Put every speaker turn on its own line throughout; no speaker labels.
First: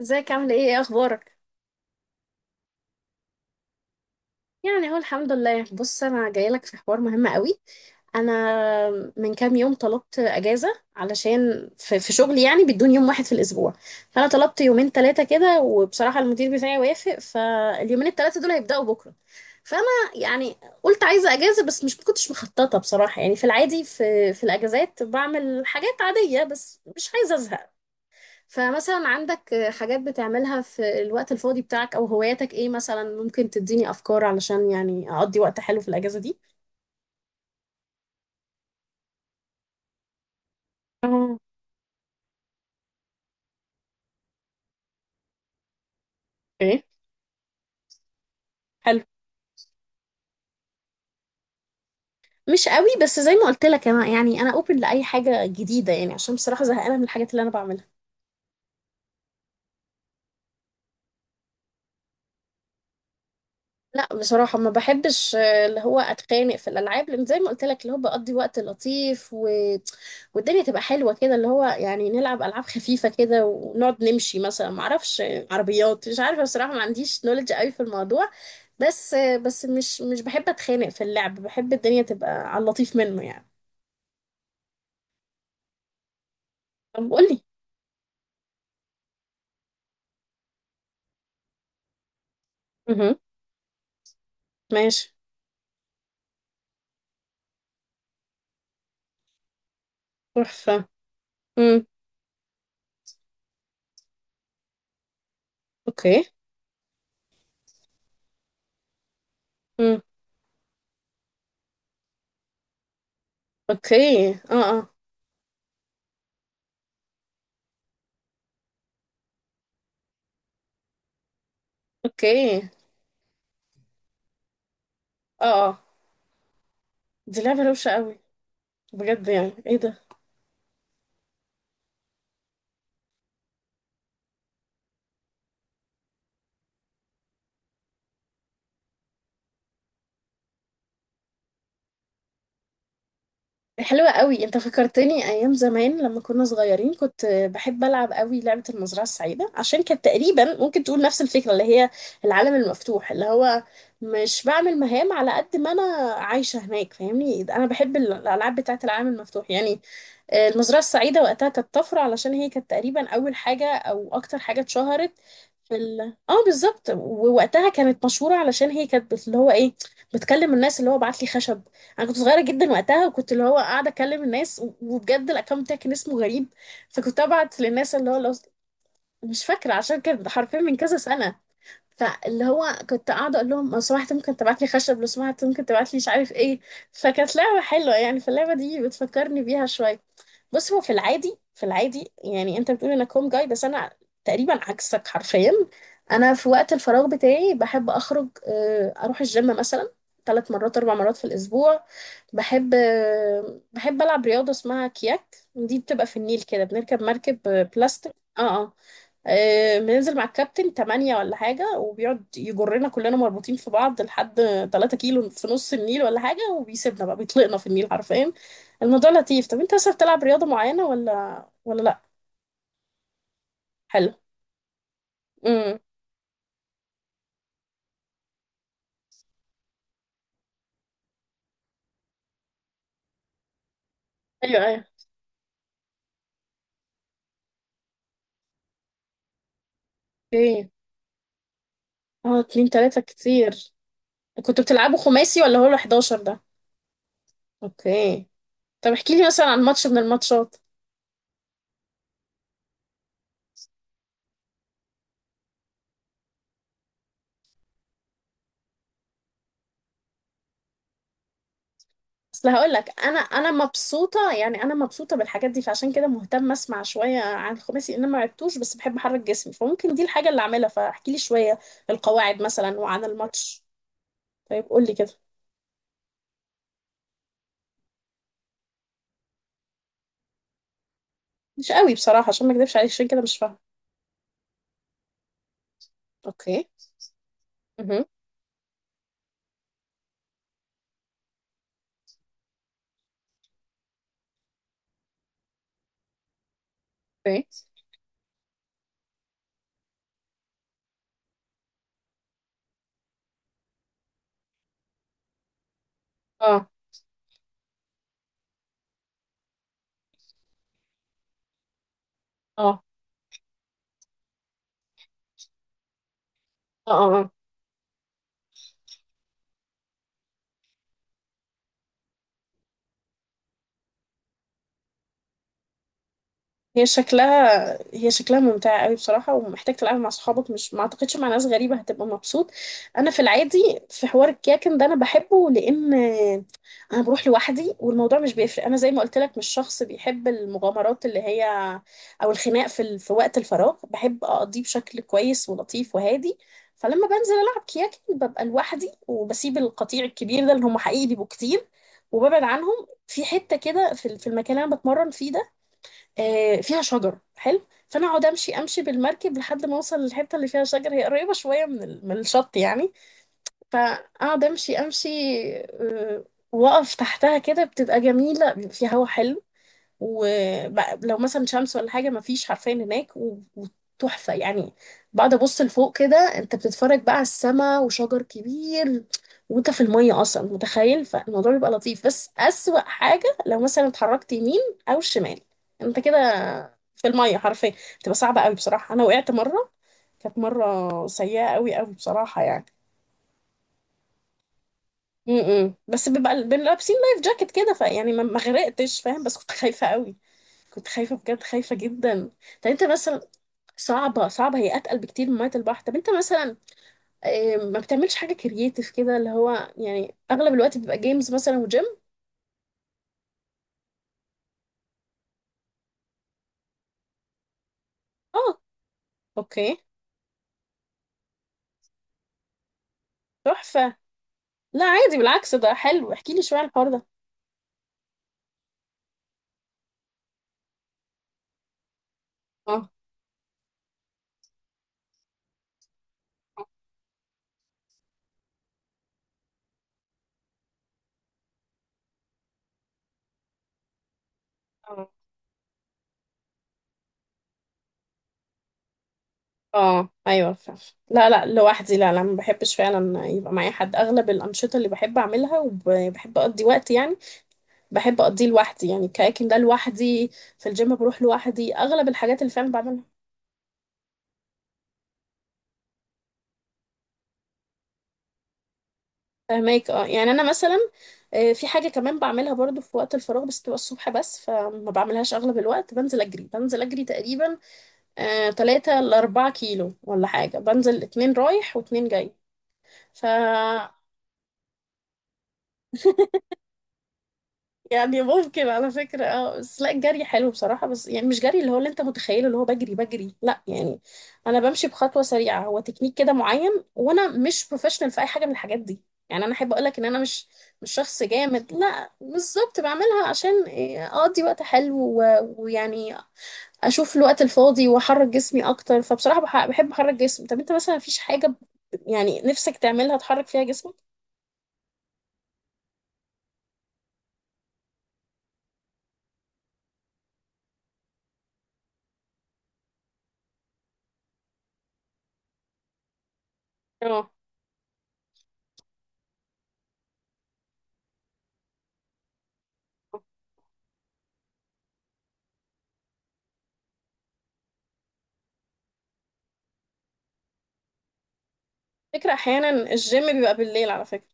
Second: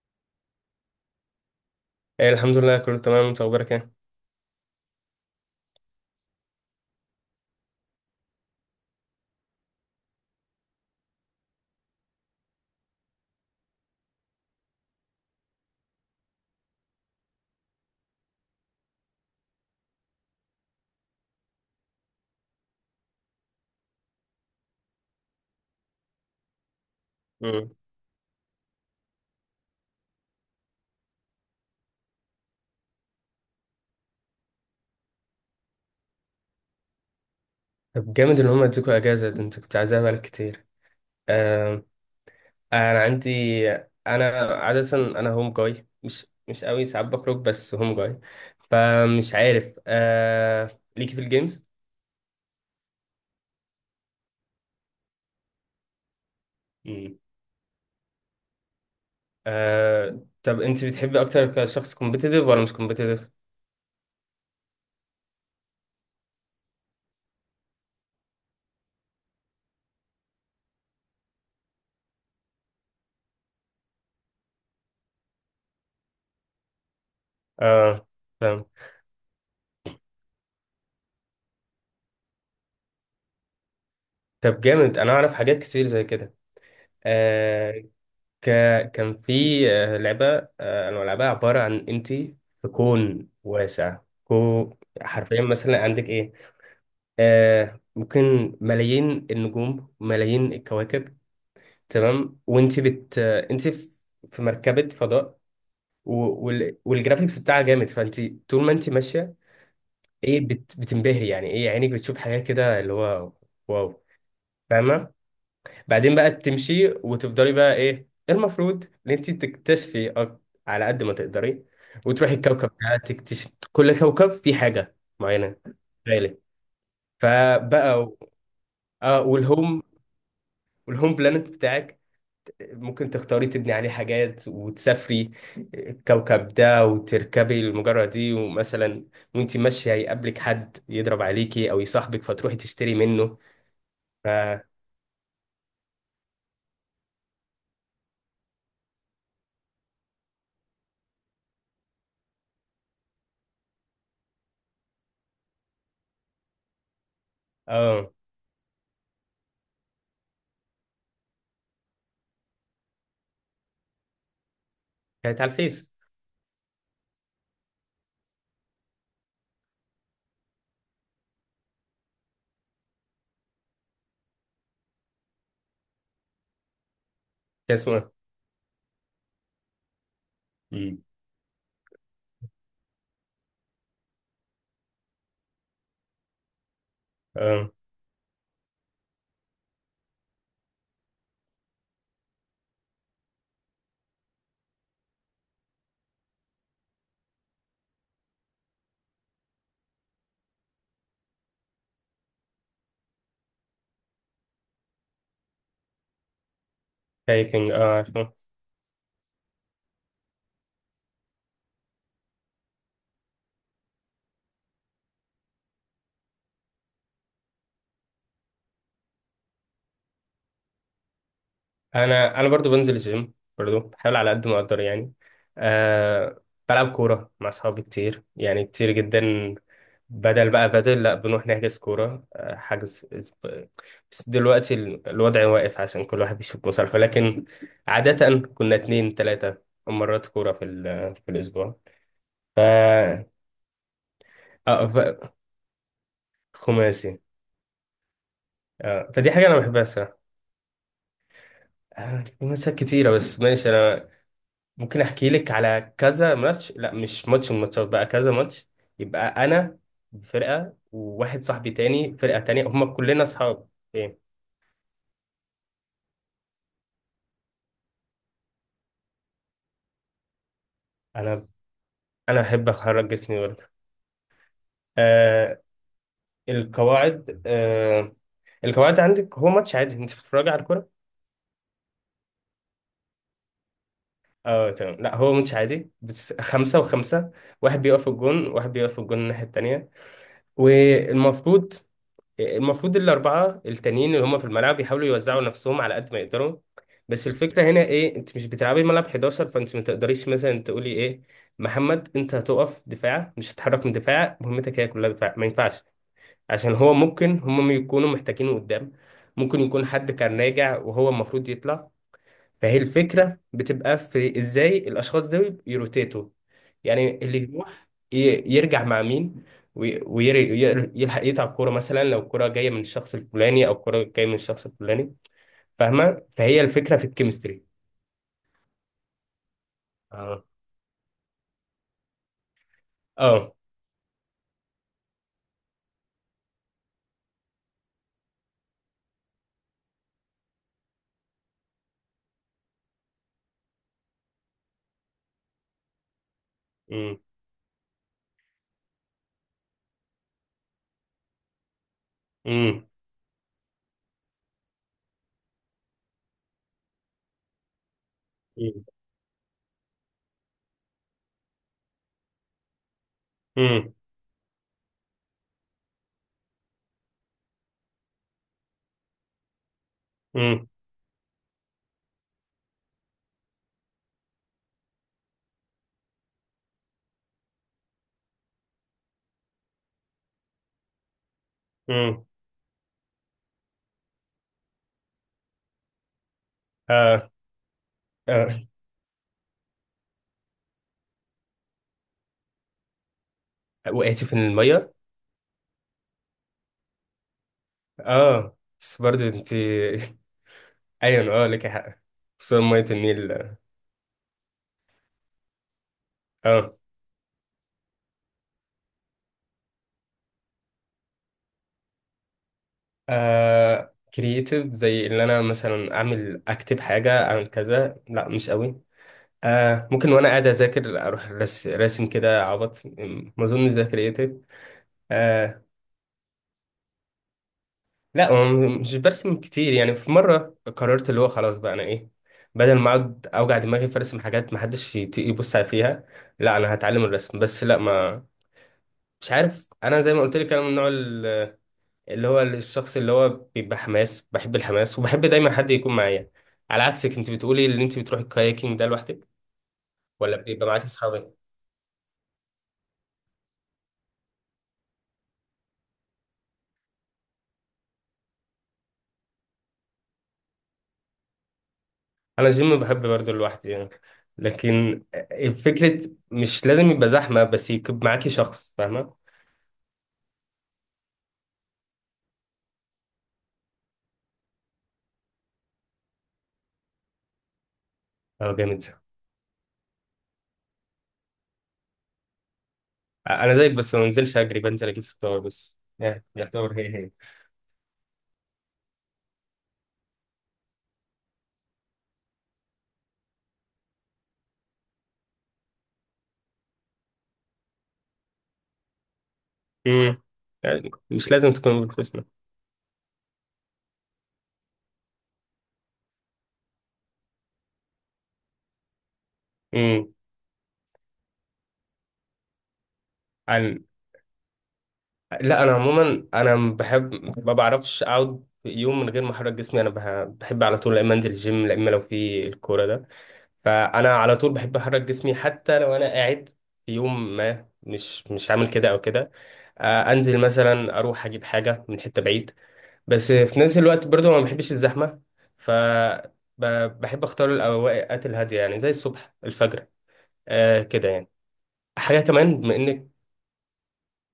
ازيك، عامل ايه؟ ايه اخبارك؟
إيه، الحمد لله كله تمام. انت اخبارك ايه؟
يعني اهو الحمد لله. بص، انا جايه لك في حوار مهم قوي. انا من كام يوم طلبت اجازه علشان في شغلي، يعني بدون يوم واحد في الاسبوع. فانا طلبت يومين ثلاثه كده، وبصراحه المدير بتاعي وافق، فاليومين الثلاثه دول هيبداوا بكره. فانا يعني قلت عايزه اجازه، بس مش كنتش مخططه بصراحه. يعني في العادي في الاجازات بعمل حاجات عاديه، بس مش عايزه ازهق.
مم.
فمثلا عندك حاجات بتعملها في الوقت الفاضي بتاعك او هواياتك؟ ايه مثلا ممكن تديني افكار علشان يعني اقضي وقت حلو في الاجازة دي؟
طب جامد ان هم ادوكوا اجازه، ده انت كنت عايزاها بقالك كتير.
اه.
آه. انا عندي، انا عاده انا هوم جاي، مش
ايه.
قوي ساعات بخرج بس هوم جاي.
حلو.
فمش عارف آه ليكي في الجيمز.
مش قوي، بس زي ما قلت لك انا يعني انا اوبن لاي حاجة جديدة، يعني عشان بصراحة زهقانة من
مم.
الحاجات اللي انا بعملها.
آه. طب انت بتحبي اكتر كشخص كومبيتيتيف ولا مش كومبيتيتيف؟
لا، بصراحة ما بحبش، اللي هو اتخانق في الالعاب، لان زي ما قلت لك اللي هو بقضي وقت لطيف، والدنيا تبقى حلوة كده، اللي هو يعني نلعب العاب خفيفة كده ونقعد نمشي مثلا، ما اعرفش، عربيات، مش عارفة بصراحة، ما عنديش نولج قوي في
اه
الموضوع.
فاهم.
بس، بس مش بحب اتخانق في اللعب، بحب الدنيا تبقى على اللطيف منه يعني.
طب جامد، انا اعرف حاجات كتير زي كده.
طب قولي.
آه، ك... كان في لعبة أنا بلعبها، عبارة عن أنت في
اها.
كون واسع. كو
ماشي.
حرفيا مثلا عندك إيه، آه ممكن ملايين النجوم، ملايين
تحفة.
الكواكب.
امم.
تمام. وأنت بت آه، أنت في في مركبة فضاء و...
اوكي.
والجرافيكس بتاعها جامد. فأنت طول ما أنت ماشية
امم.
بتنبهري، يعني إيه، عينك بتشوف حاجات كده اللي هو واو.
اوكي. اه، اه.
فاهمة؟ بعدين بقى تمشي وتفضلي بقى إيه المفروض ان انت تكتشفي على قد ما تقدري، وتروحي
اوكي.
الكوكب ده، تكتشف كل كوكب فيه حاجة معينة.
اه، اه.
غالي.
دي لعبة روشة
فبقى و-
قوي
اه،
بجد، يعني ايه ده!
والهوم بلانت بتاعك ممكن تختاري تبني عليه حاجات، وتسافري الكوكب ده، وتركبي المجرة دي. ومثلا وانت ماشية يقابلك حد يضرب عليكي او يصاحبك، فتروحي تشتري منه.
حلوة
ف
قوي، انت فكرتني ايام زمان لما كنا صغيرين، كنت بحب العب قوي لعبة المزرعة السعيدة، عشان كانت تقريبا ممكن تقول نفس الفكرة، اللي هي العالم المفتوح، اللي هو مش بعمل مهام على قد ما انا عايشة هناك، فاهمني؟ انا بحب
اه،
الالعاب بتاعة العالم المفتوح يعني. المزرعة السعيدة وقتها كانت طفرة، علشان هي كانت تقريبا أول حاجة أو أكتر حاجة اتشهرت
كانت على
في
الفيس.
ال اه بالظبط. ووقتها كانت مشهورة علشان هي كانت اللي هو ايه، بتكلم الناس، اللي هو بعت لي خشب. أنا كنت صغيرة جدا وقتها، وكنت اللي هو قاعدة أكلم الناس، و- وبجد الأكونت بتاعي كان اسمه غريب. فكنت أبعت
كان
للناس
اسمه
اللي
إيه؟
هو لو، مش فاكرة عشان كانت حرفيا من كذا
مم.
سنة. فاللي هو كنت قاعدة أقول لهم لو سمحت ممكن تبعت لي خشب، لو سمحت ممكن تبعت لي مش عارف إيه. فكانت لعبة
اه،
حلوة يعني، فاللعبة دي بتفكرني بيها شوية. بص، هو في العادي يعني أنت بتقول إنك هوم جاي، بس أنا تقريبا عكسك حرفيا. أنا في وقت الفراغ بتاعي بحب أخرج، أروح الجيم مثلا 3 مرات 4 مرات في الأسبوع. بحب، بحب ألعب رياضة اسمها كياك، دي بتبقى في النيل كده، بنركب مركب
هايكنج، اه
بلاستيك.
عارفه.
اه، اه. بننزل مع الكابتن 8 ولا حاجة، وبيقعد يجرنا كلنا مربوطين في بعض لحد 3 كيلو في نص النيل ولا حاجة، وبيسيبنا بقى، بيطلقنا في النيل حرفيا. الموضوع لطيف. طب انت اصلا بتلعب رياضة معينة ولا لأ؟
انا برضو بنزل الجيم، برضو
حلو.
بحاول على قد ما اقدر يعني.
امم.
آه، بلعب كوره مع اصحابي كتير، يعني كتير جدا. بدل بقى بدل لا، بنروح نحجز كوره. بس
ايوه،
دلوقتي
ايوه.
الوضع واقف، عشان كل واحد بيشوف مصالحه. لكن عاده كنا اتنين تلاته مرات كوره في
اوكي.
في الاسبوع.
اه،
ف
اتنين تلاتة كتير. كنتوا
اه
بتلعبوا
ف-
خماسي ولا هو ال 11 ده؟
خماسي.
اوكي. طب
آه،
احكي لي
فدي
مثلا
حاجه انا
عن
بحبها
ماتش من
الصراحه.
الماتشات.
آه، خماسيات كتيره. بس ماشي، انا ممكن احكي لك على كذا ماتش. لا، مش ماتش من الماتشات بقى، كذا ماتش. يبقى انا فرقه، وواحد صاحبي تاني فرقه
اصل
تانية،
هقول
هم
لك انا
كلنا
انا
اصحاب. إيه؟
مبسوطه يعني، انا مبسوطه بالحاجات دي، فعشان كده مهتم اسمع شويه عن الخماسي، ان انا ما عدتوش بس بحب احرك جسمي، فممكن دي الحاجه اللي اعملها، فاحكي لي
انا
شويه
انا
القواعد
احب
مثلا وعن
اخرج جسمي برضه.
الماتش. طيب قول لي كده.
آه، القواعد. آه، القواعد عندك، هو ماتش عادي انت بتتفرجي على الكوره.
مش قوي بصراحه، عشان ما اكذبش عليك عشان كده مش فاهمه.
اه تمام. لا، هو ماتش عادي بس
اوكي.
خمسة وخمسة. واحد بيقف
اها.
في الجون، واحد بيقف في الجون الناحية التانية. والمفروض المفروض الأربعة التانيين اللي هم في الملعب يحاولوا يوزعوا نفسهم على قد ما يقدروا. بس
اوكي.
الفكرة هنا إيه، أنت مش بتلعبي الملعب 11، فأنت ما تقدريش مثلا تقولي إيه، محمد أنت هتقف دفاع، مش هتتحرك من دفاع، مهمتك هي كلها دفاع. ما ينفعش،
اه،
عشان هو ممكن هم يكونوا محتاجينه قدام. ممكن يكون حد كان راجع وهو المفروض يطلع. فهي
اه.
الفكرة بتبقى في ازاي الاشخاص دول يروتيتوا،
اه،
يعني
اه.
اللي يروح يرجع مع مين، ويلحق يتعب كورة، مثلا لو الكورة جاية من الشخص الفلاني او الكورة جاية من الشخص الفلاني، فاهمة؟ فهي
هي
الفكرة في الكيمستري.
شكلها هي شكلها ممتعة قوي بصراحة، ومحتاج تلعبها مع
اه
صحابك، مش، ما اعتقدش مع ناس غريبة هتبقى مبسوط. انا في
اه.
العادي في حوار الكيكن ده انا بحبه، لان انا بروح لوحدي والموضوع مش بيفرق. انا زي ما قلت لك مش شخص بيحب المغامرات، اللي هي او الخناق، في وقت الفراغ بحب اقضيه بشكل كويس ولطيف وهادي. فلما
امم
بنزل العب كياكن ببقى لوحدي، وبسيب القطيع الكبير ده اللي هم حقيقي بيبقوا كتير، وببعد
امم
عنهم في حتة كده في المكان اللي انا بتمرن فيه ده، فيها شجر حلو. فانا اقعد امشي امشي بالمركب، لحد ما اوصل للحته اللي فيها شجر، هي قريبه شويه من الشط يعني.
امم
فاقعد امشي امشي، آه، واقف تحتها كده، بتبقى جميله، بيبقى فيها هوا حلو،
امم
ولو مثلا شمس ولا حاجه مفيش حرفيا هناك، و- وتحفه يعني. بقعد ابص لفوق كده، انت بتتفرج بقى على السما وشجر كبير وانت في الميه اصلا، متخيل؟ فالموضوع بيبقى لطيف،
امم
بس اسوأ حاجه لو مثلا اتحركت يمين او شمال، انت كده في
اه
الميه حرفيا، بتبقى صعبه قوي
اه.
بصراحه. انا وقعت مره، كانت مره سيئه قوي قوي بصراحه يعني.
وقعتي في المية؟
امم. بس بيبقى بنبقى لابسين لايف جاكيت كده، فيعني ما
اه،
غرقتش،
بس
فاهم؟
برضه
بس كنت
انت
خايفه قوي، كنت خايفه
ايوه
بجد،
اه لك
خايفه
حق،
جدا.
خصوصا
طب انت
مية
مثلا،
النيل.
صعبه صعبه هي، اتقل بكتير من ميه البحر. طب انت مثلا،
اه.
ما بتعملش حاجه كرييتيف كده اللي هو؟ يعني اغلب الوقت بيبقى جيمز مثلا وجيم.
آه كرييتيف زي اللي انا مثلا اعمل اكتب حاجه اعمل كذا؟ لا مش
اه.
قوي.
اوكي.
آه، ممكن وانا قاعد اذاكر اروح راسم كده عبط. ما اظنش ده
تحفه.
كرييتيف.
لا، عادي، بالعكس
آه،
ده حلو، احكي لي شويه عن الحوار ده.
لا هو مش برسم كتير يعني. في مره قررت اللي هو خلاص بقى انا ايه، بدل ما اقعد اوجع دماغي في ارسم حاجات ما حدش يبص عليها، لا انا هتعلم الرسم. بس لا ما مش عارف، انا زي ما قلت لك، انا من النوع اللي هو الشخص اللي هو بيبقى حماس، بحب الحماس،
اه،
وبحب دايما حد يكون معايا. على عكسك، انت بتقولي ان انت بتروحي الكاياكينج ده لوحدك
اه.
ولا
ايوه،
بيبقى
فعلا.
معاك
لا،
اصحابك؟
لا، لوحدي. لا، لا، ما بحبش فعلا يبقى معايا حد. اغلب الانشطه اللي بحب اعملها وبحب اقضي وقت يعني، بحب اقضيه لوحدي يعني. الكاياكينج ده لوحدي، في الجيم بروح لوحدي، اغلب الحاجات
انا
اللي فعلا
الجيم
بعملها.
بحب برضه لوحدي يعني، لكن الفكرة مش لازم يبقى زحمة، بس يكون معاكي شخص، فاهمة؟
فهماك. اه، يعني انا مثلا في حاجه كمان بعملها برضو في وقت الفراغ، بس تبقى الصبح بس فما بعملهاش اغلب الوقت. بنزل اجري تقريبا
اه جامد.
3 ل 4 كيلو ولا حاجه، بنزل اتنين رايح واتنين جاي. ف
انا زيك، بس ما بنزلش اجري، بنزل اجيب فطار، بس يعني يعتبر هي هي.
يعني ممكن على فكرة، اه. بس لا، الجري حلو بصراحة، بس يعني مش جري اللي هو اللي انت متخيله، اللي هو بجري بجري لا يعني. انا بمشي بخطوة سريعة، هو تكنيك كده معين، وانا مش بروفيشنال في اي حاجة من الحاجات دي. يعني انا احب اقولك ان انا
امم
مش
يعني
مش شخص
مش لازم
جامد.
تكون
لا
بروفيشنال.
بالظبط، بعملها عشان إيه، اقضي وقت حلو، و- ويعني اشوف الوقت الفاضي واحرك جسمي اكتر، فبصراحة بحب
امم
احرك جسمي. طب انت مثلا مفيش حاجة يعني نفسك تعملها تحرك فيها جسمك؟
لا انا عموما انا بحب، ما بعرفش اقعد يوم من غير ما احرك جسمي. انا بحب على طول، لا اما انزل الجيم، لا اما لو في الكوره ده. فانا على طول بحب احرك جسمي، حتى لو انا قاعد في
اه،
يوم ما مش عامل كده او كده، آه، انزل مثلا اروح اجيب حاجه من حته بعيد. بس في نفس الوقت برضو ما بحبش الزحمه. ف بحب اختار الاوقات الهاديه، يعني زي الصبح، الفجر، آه كده يعني. حاجه
فكرة.
كمان
احيانا
بما انك
الجيم بيبقى بالليل على فكرة،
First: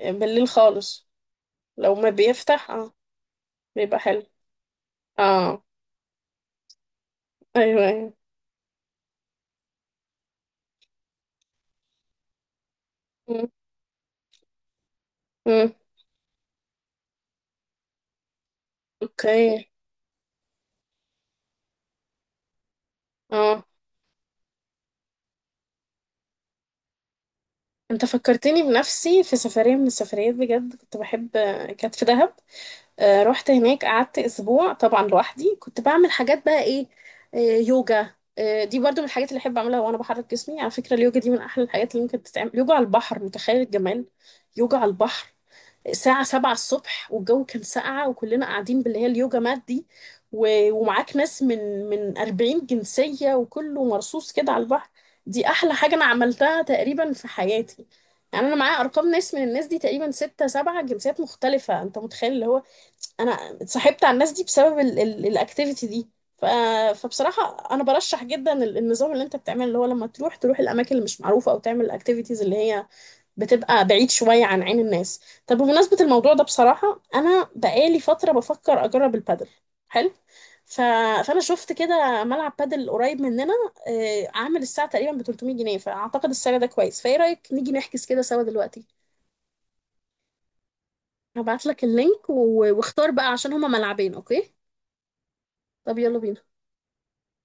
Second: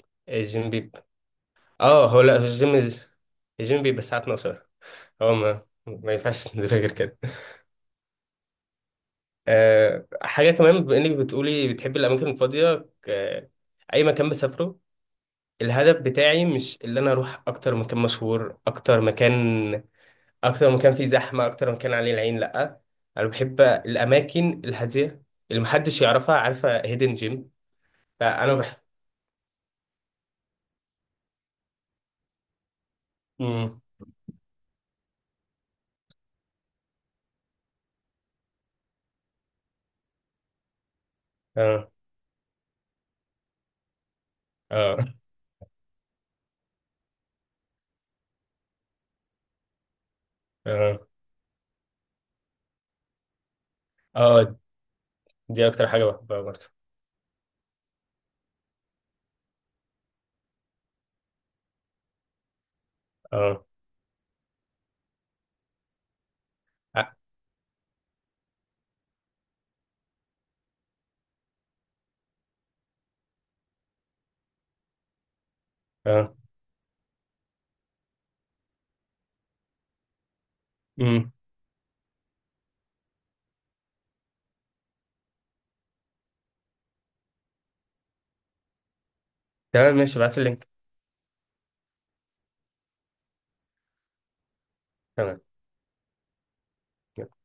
بالليل
الجيم،
خالص لو
اه
ما
هو لا في
بيفتح.
الجيم
اه،
الجيم
بيبقى
بيبقى الساعة
حلو.
12، هو ما
اه،
ما ينفعش تنزل غير كده.
ايوه، ايوه.
أه، حاجة كمان بما انك بتقولي بتحبي الأماكن الفاضية،
مم.
أي مكان بسافره،
مم.
الهدف بتاعي مش اللي أنا أروح أكتر مكان مشهور، أكتر
اوكي.
مكان، أكتر مكان فيه زحمة، أكتر مكان عليه العين، لأ. أنا بحب
اه،
الأماكن الهادية اللي محدش يعرفها، عارفة هيدن جيم؟
انت
فأنا
فكرتني
بحب.
بنفسي في سفرية من السفريات، بجد كنت بحب، كانت في دهب. آه، رحت
مم.
هناك قعدت اسبوع طبعا لوحدي، كنت بعمل حاجات بقى ايه؟ آه يوجا، دي برضو من الحاجات اللي احب اعملها وانا بحرك جسمي. على فكرة، اليوجا دي من احلى
اه
الحاجات اللي ممكن تتعمل، يوجا على البحر، متخيل الجمال؟ يوجا على
اه
البحر، الساعة 7 الصبح والجو كان ساقعة، وكلنا قاعدين باللي هي اليوجا مات دي، و-
اه
ومعاك ناس من 40 جنسية، وكله مرصوص كده
اه.
على البحر. دي
دي
أحلى
أكتر
حاجة
حاجة
أنا
بحبها
عملتها
برضه.
تقريبا في حياتي. يعني أنا معايا أرقام ناس من الناس دي، تقريبا ستة سبعة جنسيات مختلفة، أنت متخيل؟ اللي هو أنا
اه
اتصاحبت على الناس دي بسبب الأكتيفيتي دي. ف...
اه.
فبصراحة أنا برشح جدا النظام اللي أنت بتعمله، اللي هو لما تروح الأماكن اللي مش معروفة، أو تعمل الأكتيفيتيز اللي هي بتبقى بعيد شوية عن عين الناس. طب بمناسبة الموضوع
آه.
ده، بصراحة أنا بقالي فترة بفكر أجرب البادل. حلو. ف...
مم.
فأنا شفت كده ملعب بادل قريب مننا، عامل الساعة تقريبا ب 300 جنيه، فأعتقد السعر ده كويس، فإيه رأيك نيجي نحجز كده سوا دلوقتي؟
تمام ماشي، ابعت اللينك.
هبعت لك اللينك واختار بقى عشان هما ملعبين. أوكي.
تمام.
طب يلا بينا.
يلا.